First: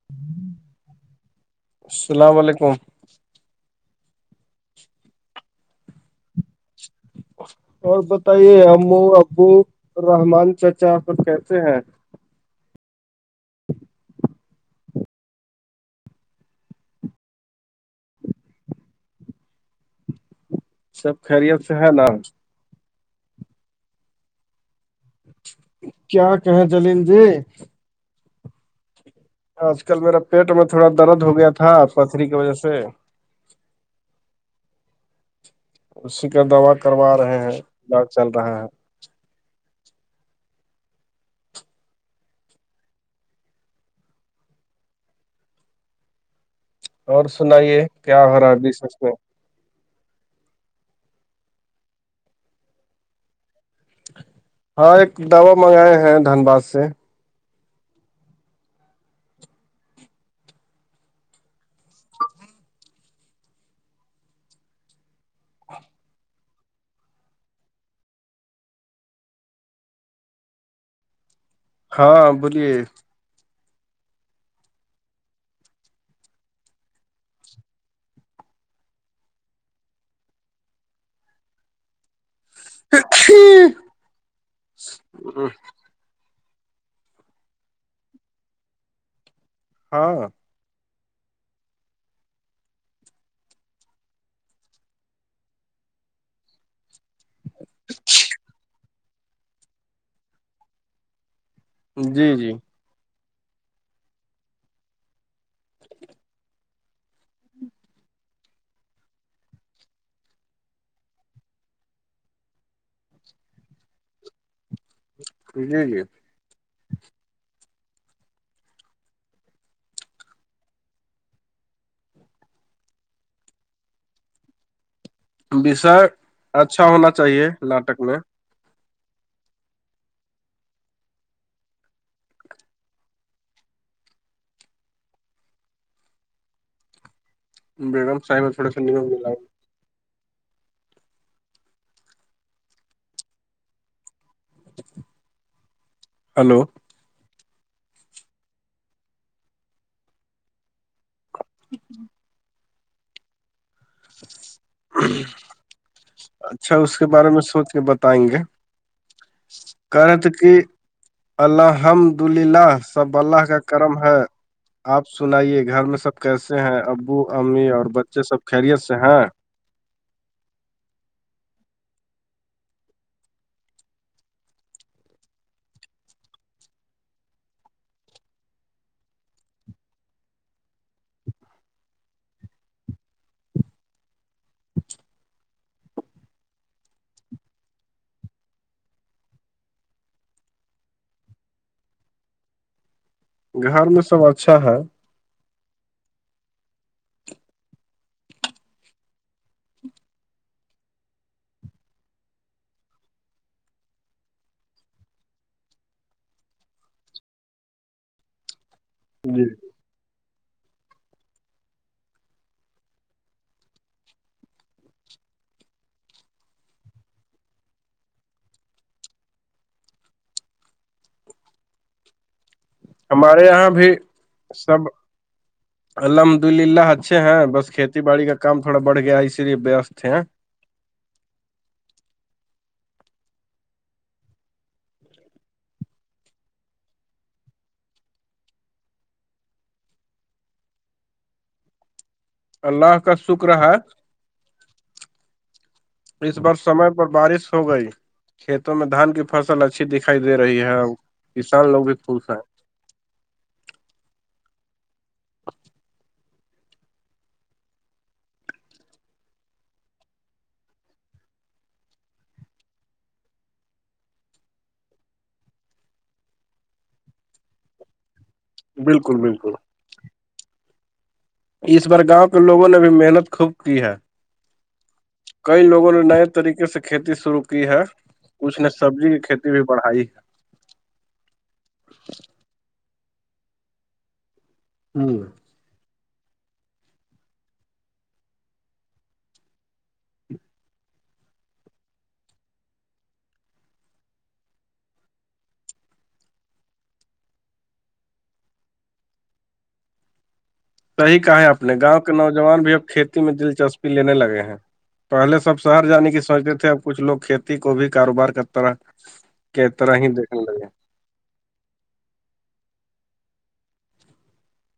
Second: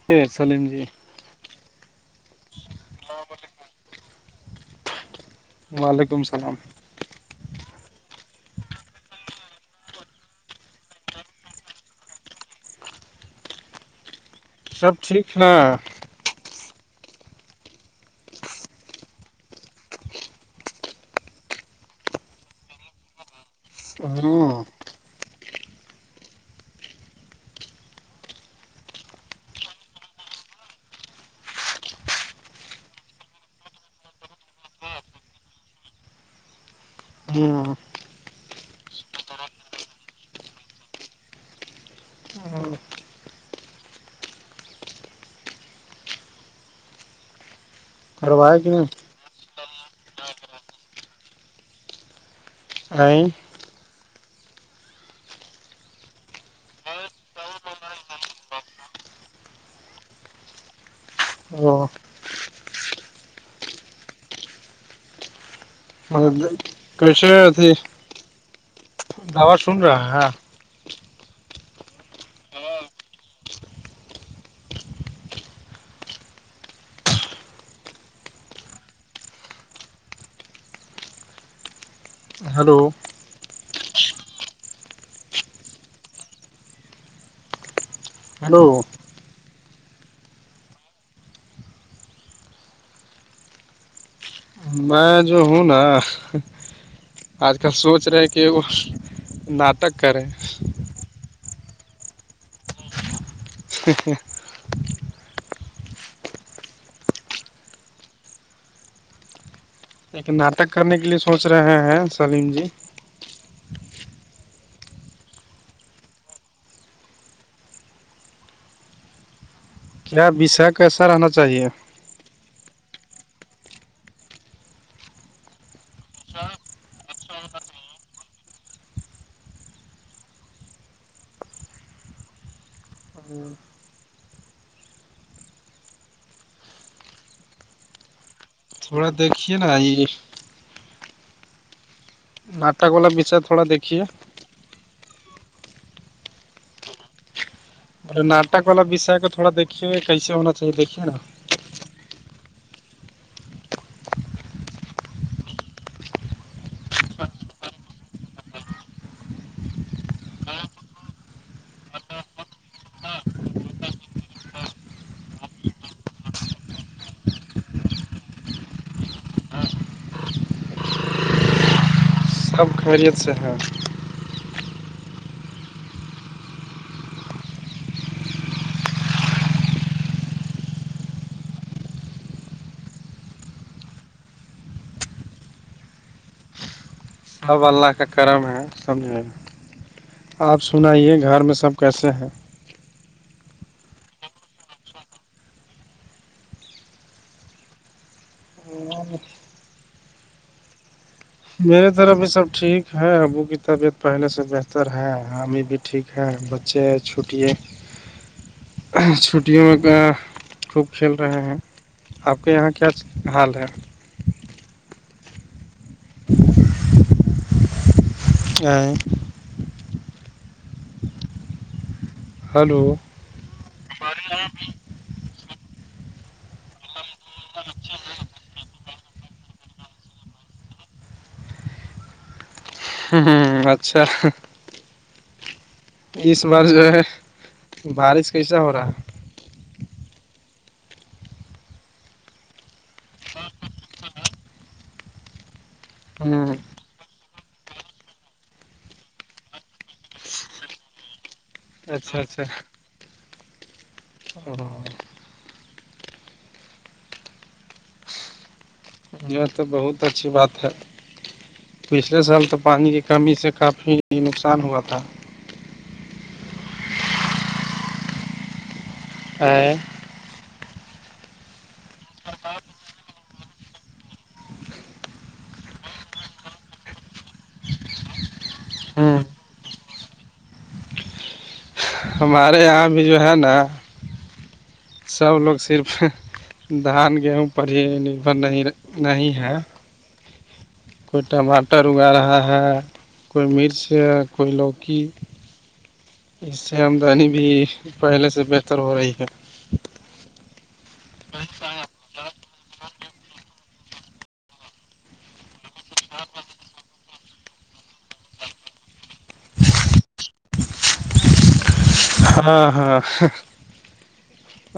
[unintelligible] السلام علیکم سلام علیکم وعلیکم السلام [unintelligible] اور بتائیے او ابو رحمان چچا پر کیسے ہیں [unintelligible] سب ٹھیک نا سب خیریت سے ہے نا [unintelligible] کیا کہیں جلیین جی آج کل میرا پیٹ میں تھوڑا درد ہو گیا تھا پتھری کی وجہ سے اسی کا دوا کروا رہے ہیں ہاں داغ چل رہا ہے [unintelligible] اور سنائیے کیا ہو رہا ہے کروائے کہ ابھی سچ میں [unintelligible] ہاں ایک دوا منگائے ہیں دھنباد سے [unintelligible] کیسےتیھی داز سن رہا ہیں ہ ہاں بولیے ہلو [unintelligible] ہیلو ہاں میں جو ہوں نا آج کل سوچ رہے کہ وہ ناٹک کریں جی جی ہ ایک ناٹک کرنے کے لیے سوچ رہے ہیں سلیم جی پ جے کیا بشا کیسا رہنا چاہیے وسر اچھا ہونا چاہیے ناٹک میں ہوں بیگم سائ تھوڑا دیکھیے نا یہ ناٹک والا بچر تھوڑا دیکھیے ہلو بے ناٹک والا وشے کو تھوڑا دیکھیے کیسے ہونا چاہیے دیکھیے نا ہٹ ہ اچھا اس کے بارے میں سوچ کے بتائیں گے کہ رہے تھ کہ الحمد للہ سب اللہ کا کرم ہے آپ سنائیے گھر میں سب کیسے ہیں ابو امی اور بچے سب خیریت سے ہیں ب خیریت سےحب اچھا اب اللہ کا کرم ہے سمج آپ سنائیے گھر میں سب کیسے ہیں گھر میں سب اچھا ہے ہ میے طرف یہ سب ٹھیک ہے ابو کی طبیعت پہلے سے بہتر ہے ہمیں بھی ٹھیک ہے بچے چھٹی ہے ج چھٹییاںک خوب کھیل رہے ہیں آپ کے یہاں کیا حال ہے اچھا ہلو ہمارے یہاں بھی سب الحمد للہ اچھے ہیں بس کھیتی باڑی کا کام تھوڑا بڑ گیا ہے اسی لیے وست ہے ہ اچھا اس بار جو ہے بارش کیسا ہو رہا ہے اللہ کا شکر ہے ہے اس بار ہ سمے پر بارش ہو گئی کھیتوں میں دھان کی فصل اچھی دکھائی دے رہی ہے کسان لوگ بھی اچھا خوش ہیں اور یہاں تو بہت اچھی بات ہے پچھلے سال تو پانی کی کمی سے کافی نقصان ہوا تھا بالکل بالکل تھا اس بار گاؤں کے لوگوں نے بھی محنت خوب کی ہے کئی لوگوں نے نئے طریقے سے کھیتی شروع کی ہے اس نے سبزی کی کھیتی بھی بڑھائی ہمارے یہاں بھی جو ہے نا ہے سب لوگ صرف دھان گیہوں پر ہی نربھر نہیں نہیں ہے کوئی ٹماٹر اگا رہا ہے کوئی مرچ ہے کوئی لوکی اس سے آمدنی بھی پہلے سے بہتر ہو رہی ہے صحیح کہا ہے اپپ نے گاؤں کے نوجوان بھی اب کھیتی میں دلچسپی لینے لگے ہیں پہلے سب شہر جانے کی سوچتے تھے اب کچھ لوگ کھیتی کو بھی کاروبار کرتا رہا ک طرح ہی دیکھنے لگے ہاں ہاں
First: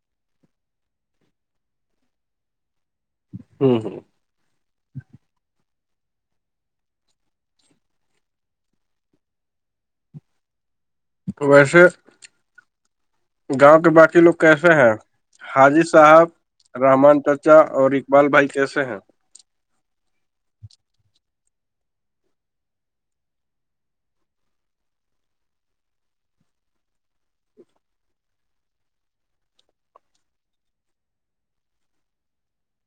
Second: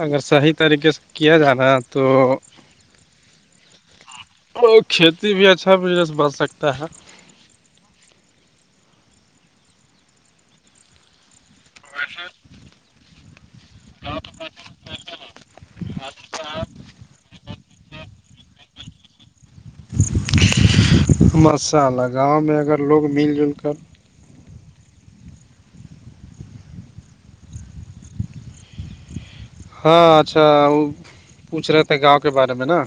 اگر صحیح طریقے سے کیا جانا تو ہوں ہوں وہ کھیتی بھی اچھا بزنس بن سکتا ہے ویسے گاؤں کے باقی لوگ کیسے ہیں حاجی صاحب رحمان چچا اور اقبال بھائی کیسے ہیں ماشاءلہ گاؤں میں اگر لوگ مل جل کر ہاں اچھا وہ پوچھ رہے تھے گاؤں کے بارے میں نا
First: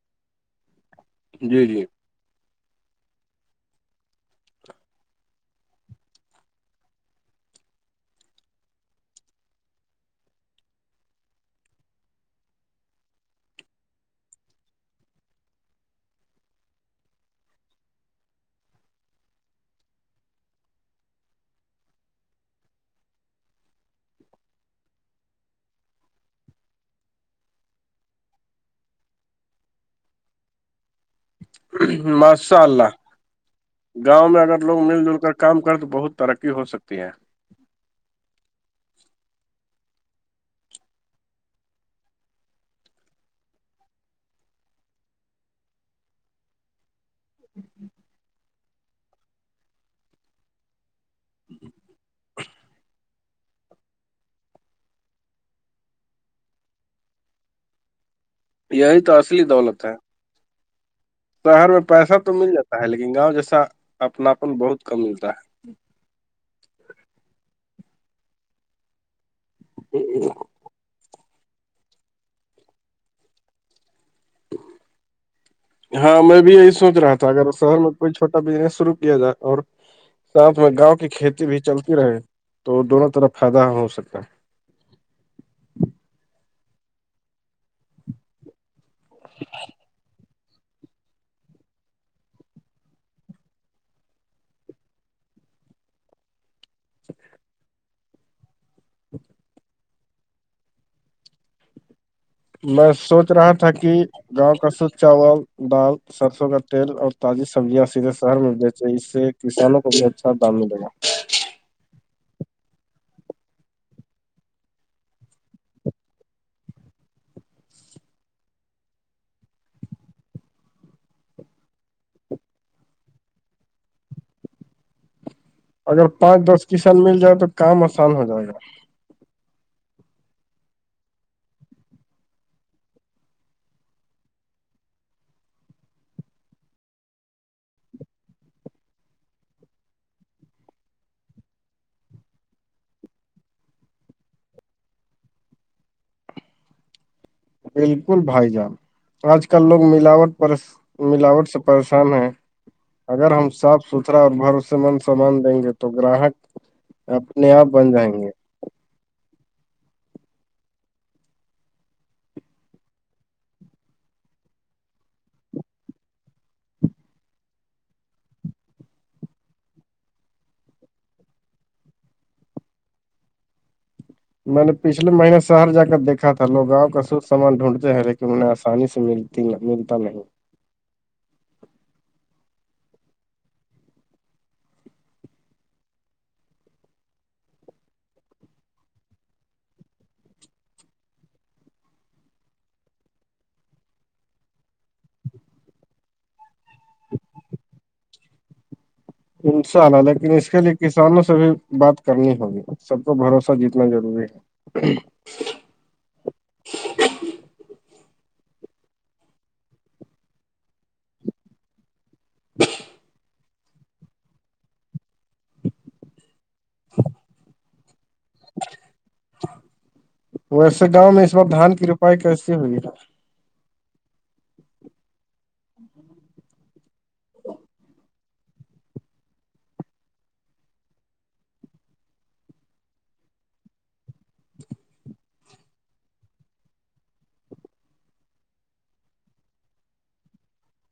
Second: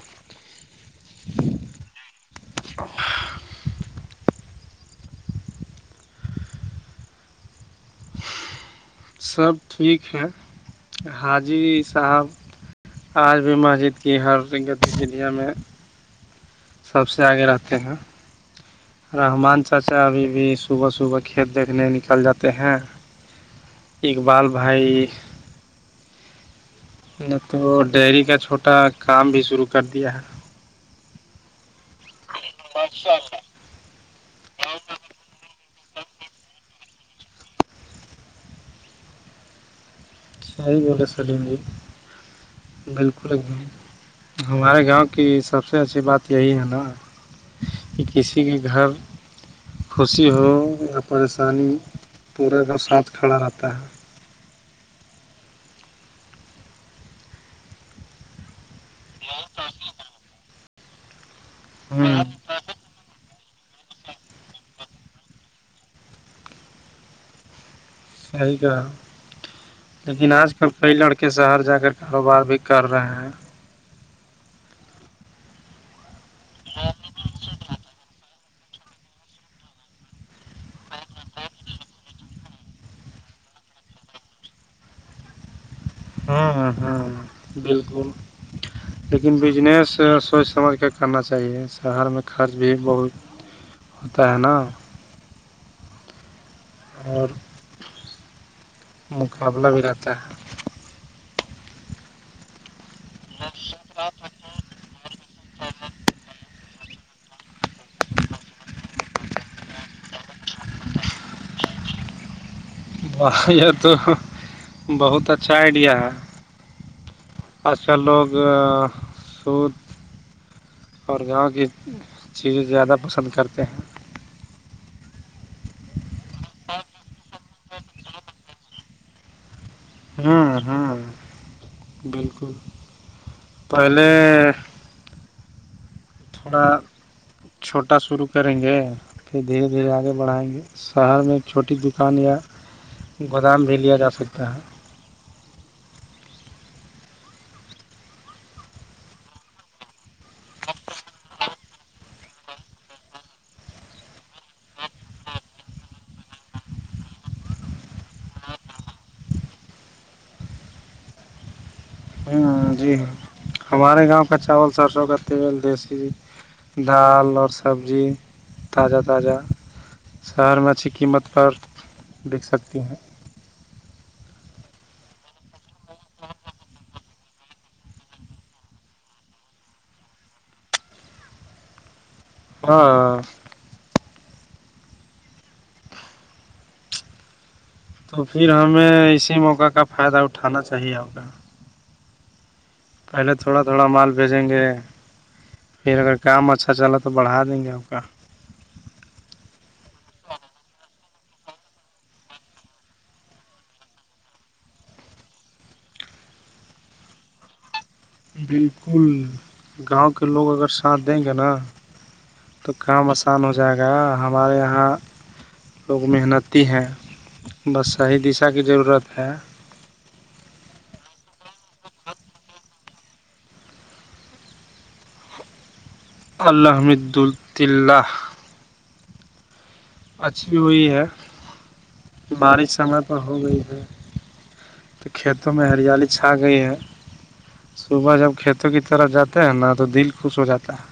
جی جی سب ٹھیک ہے حاجی صاحب آج بھی مسجد کی ہر گتیولیا میں سب سے آگے رہتے ہیں رحمان چاچا ابھی بھی صبح صبح کھیت دیکھنے نکل جاتے ہیں اقبال بھائی نہ تو ڈیری کا چھوٹا کام بھی شروع کر دیا ہے مشاء اللہ گاؤں میں اگر لوگ مل جل کر کام کریں تو بہت ترقی ہو سکتی ہے سی بولے سلی جی بالکل ایک ب ہمارے گاؤں کی سب سے اچھی بات یہی ہے نا کہ کسی کے گھر خوشی ہو پریشانی پورا کا سانھ کھڑا رہتا ہے یہی تو اصلی دولت ہے شہر میں ہے پیسہ ہ تو مل جاتا ہے لیکن گاؤں جیسا اپناپن بہت کم ملتا ہے صحی کہا لیکن آج کل کئی لڑکے شہر جا کر کاروبار بھی کر رہے ہیں ہاں میں بھی یہی سوچ رہا تھا اگر شہر میں کوئی چھوٹا بزنس شرو کیا جائے اور ساتھ میں گاؤں کی کھیتی بھی چلتی رہے تو دونوں طرف فائدہ ہو سکتا ہے ہ ہ ہ بالکل لیکن بجنس سوچ سمجھ کے کرنا چاہیے شہر میں خرچ بھی بہت ہوتا ہے نا اور مقابلہ بھی رہتا ہے میں سوچ رہا تھا کہ گاؤں کا سھ چاول دال سرسوں کا تیل اور تازی سبزیاں سیدھے شہر میں بیچے اس سے کسانوں کو بھی اچھا دام ملے گا یہ تو بہت اچھا آئیڈیا ہے آج کل لوگ سد اور گاؤں کی چیزیں زیادہ پسند کرتے ہیں اگر پانچ دس کسان مل جائے تو کام آسان ہو جائے گا ہوں ہوں بالکل پہلے تھوڑا چھوٹا شروع کریں گے کہھر دھیرے دھیرے آگے بڑھائیں گے شہر میں چھوٹی دکان یا گودام بھی لیا جا سکتا ہے بالکل بھائی جان آج کل لوگ ملاوٹ پر ملاوٹ سے پریشان ہیں اگر ہم صاف ستھرا اور بھروسے مند سامان دیں گے تو گراہک اپنے آپ بن جائیں گے ہاں جی ہ ہمارے گاؤں کا چاول سرسوں کا تیل دیسی دال اور سبزی تازہ تازہ شہر میں اچھی قیمت پر بک سکتی ہیں میں نے پچھلے مہینے شہر جا کر دیکھا تھا لوگاں کا سھ سامان ڈھونڈتے ہیں لیکن انہیں آسانی سے مل ملتا نہیں ہاں تو پھر ہمیں اسی موقع کا فائدہ اٹھانا چاہیے آگ پہلے تھوڑا تھوڑا مال بھیجیں گے پھر اگر کام اچھا چلا تو بڑھا دیں گے آپ کا انشاءلہ لیکن اس کے لیے کسانوں سے بھی بات کرنی ہوگی سب کو بھروسہ جیتنا ضروری ہے بالکل گاؤں کے لوگ اگر ساتھ دیں گے نا تو کام آسان ہو جائے گا ہمارے یہاں لوگ محنت تی ہیں بس صحیح دشا کی ضرورت ہے ویسے گاؤں میں اس بار دھان کی روپائی کیسی ہوگی نا الحمد الدلہ اچ بھی ہوئی ہے بارش سمے پر ہو گئی ہے تو کھیتوں میں ہریالی چھا گئی ہے صبح جب کھیتوں کی طرف جاتے ہیں نا تو دل خوش ہو جاتا ہے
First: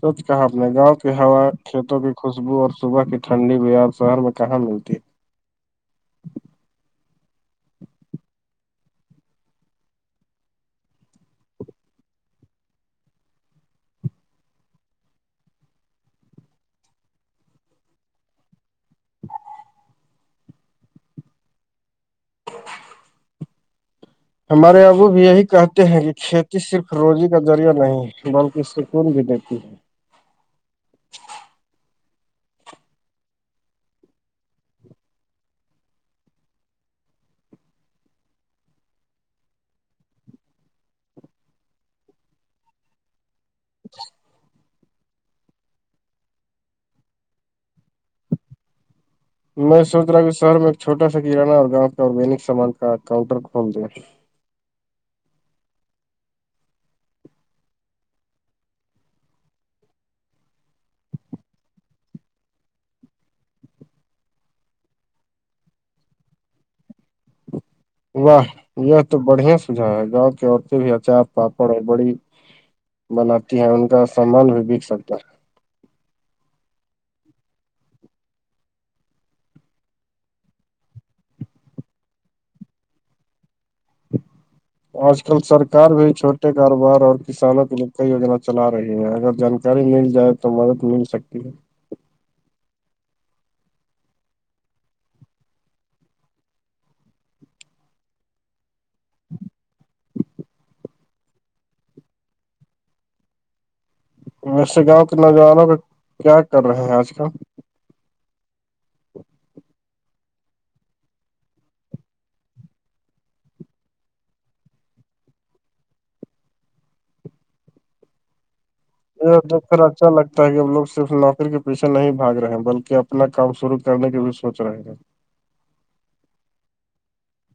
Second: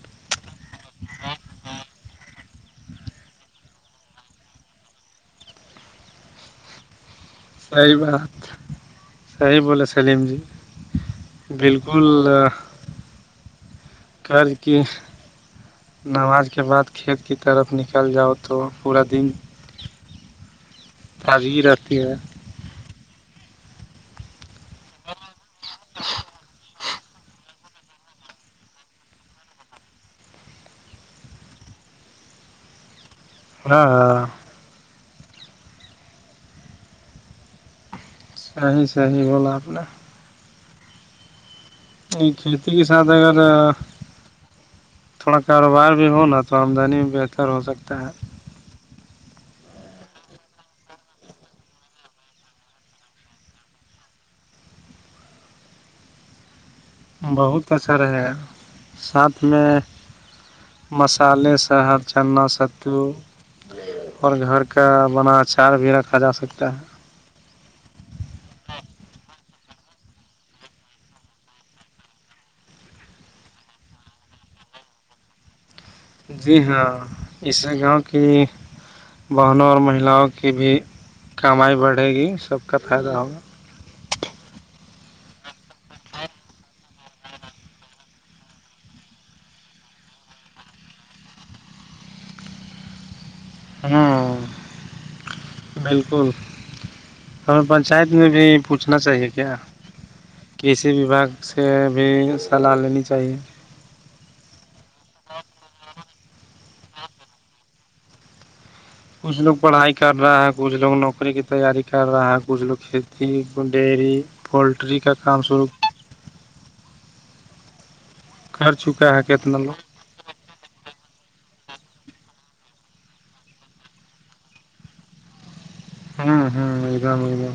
سچ کہا اپ نے گاؤں کی ہوا کھیتوں کی خوشبو اور صبح کی ٹھنڈی بار شہر میں کہاں ملتی ہے سی بات صحیح بولے سلیم جی بالکل کار کی نماز کے بعد کھیت کی طرف نکل جاؤ تو پورا دن تازی ہی رہاتتی ہے ہمارے اگو بھی یہی کہتے ہیں کہ کھیتی صرف روزی کا ذریعہ نہیں بلکہ سکون بھی دیتی ہے ہاں ہاں صحی ص ہییح بولا آپ نے نہیں کھیتی کے ساتھ اگر تھوڑا کاروبار بھی ہو نا تو آمدنی بھی بہتر ہو سکتا ہے میں سوچ رہا ہوں کہ شہر میں ایک چھوٹا سا کانہ اور گاؤں کے آرگینک سامان کا کاؤنٹر کھول د ہیں بہت اچھا رہے ساتھ میں مسالے سے ہر چنا سدو اور گھر کا بنا اچار بھی رکھا جا سکتا ہے واہ یہ تو بڑھیا سجھا ہے گاؤں کی عورتیں بھی اچار پاپڑ ہے بڑی بناتی ہیں ان کا سامان بھی بک سکتا ہے جی ہاں اسے گاؤں کی بہنوں اور مہیلاؤں کی بھی کمائی بڑھے گی سب کا فائدہ ہوگا آج کل سرکار بھی چھوٹے کاروبار اور کسانوں کے ل کئی یجنا چلا رہی ہے اگر جانک ساری مل جائے تو مدد مل سکتی ہے ہاں بالکل ہمیں پنچایت میں بھی پوچھنا چاہیے کیا کسی وباگ سے بھی صلاح لینی چاہیے ویسے گاؤں کے نوجوانوں کا کیا کر رہے ہیں آج کل کچھ لوگ پڑھائی کر رہا ہے کچھ لوگ نوکری کی تیاری کر رہا ہے کچھ لوگ کھیتی ڈیری پولٹری کا کام شوع کر چکا ہے کتنا لوگ [unintelligible] اچھا لگتا ہے کہ وہ لوگ صرف نوکری کے پیھے نہیں بھاگ رہے بلکہ اپنا کام شروع کرنے کے بھی سوچ رہے ہیں ہوں ہوں ایک دم ایکم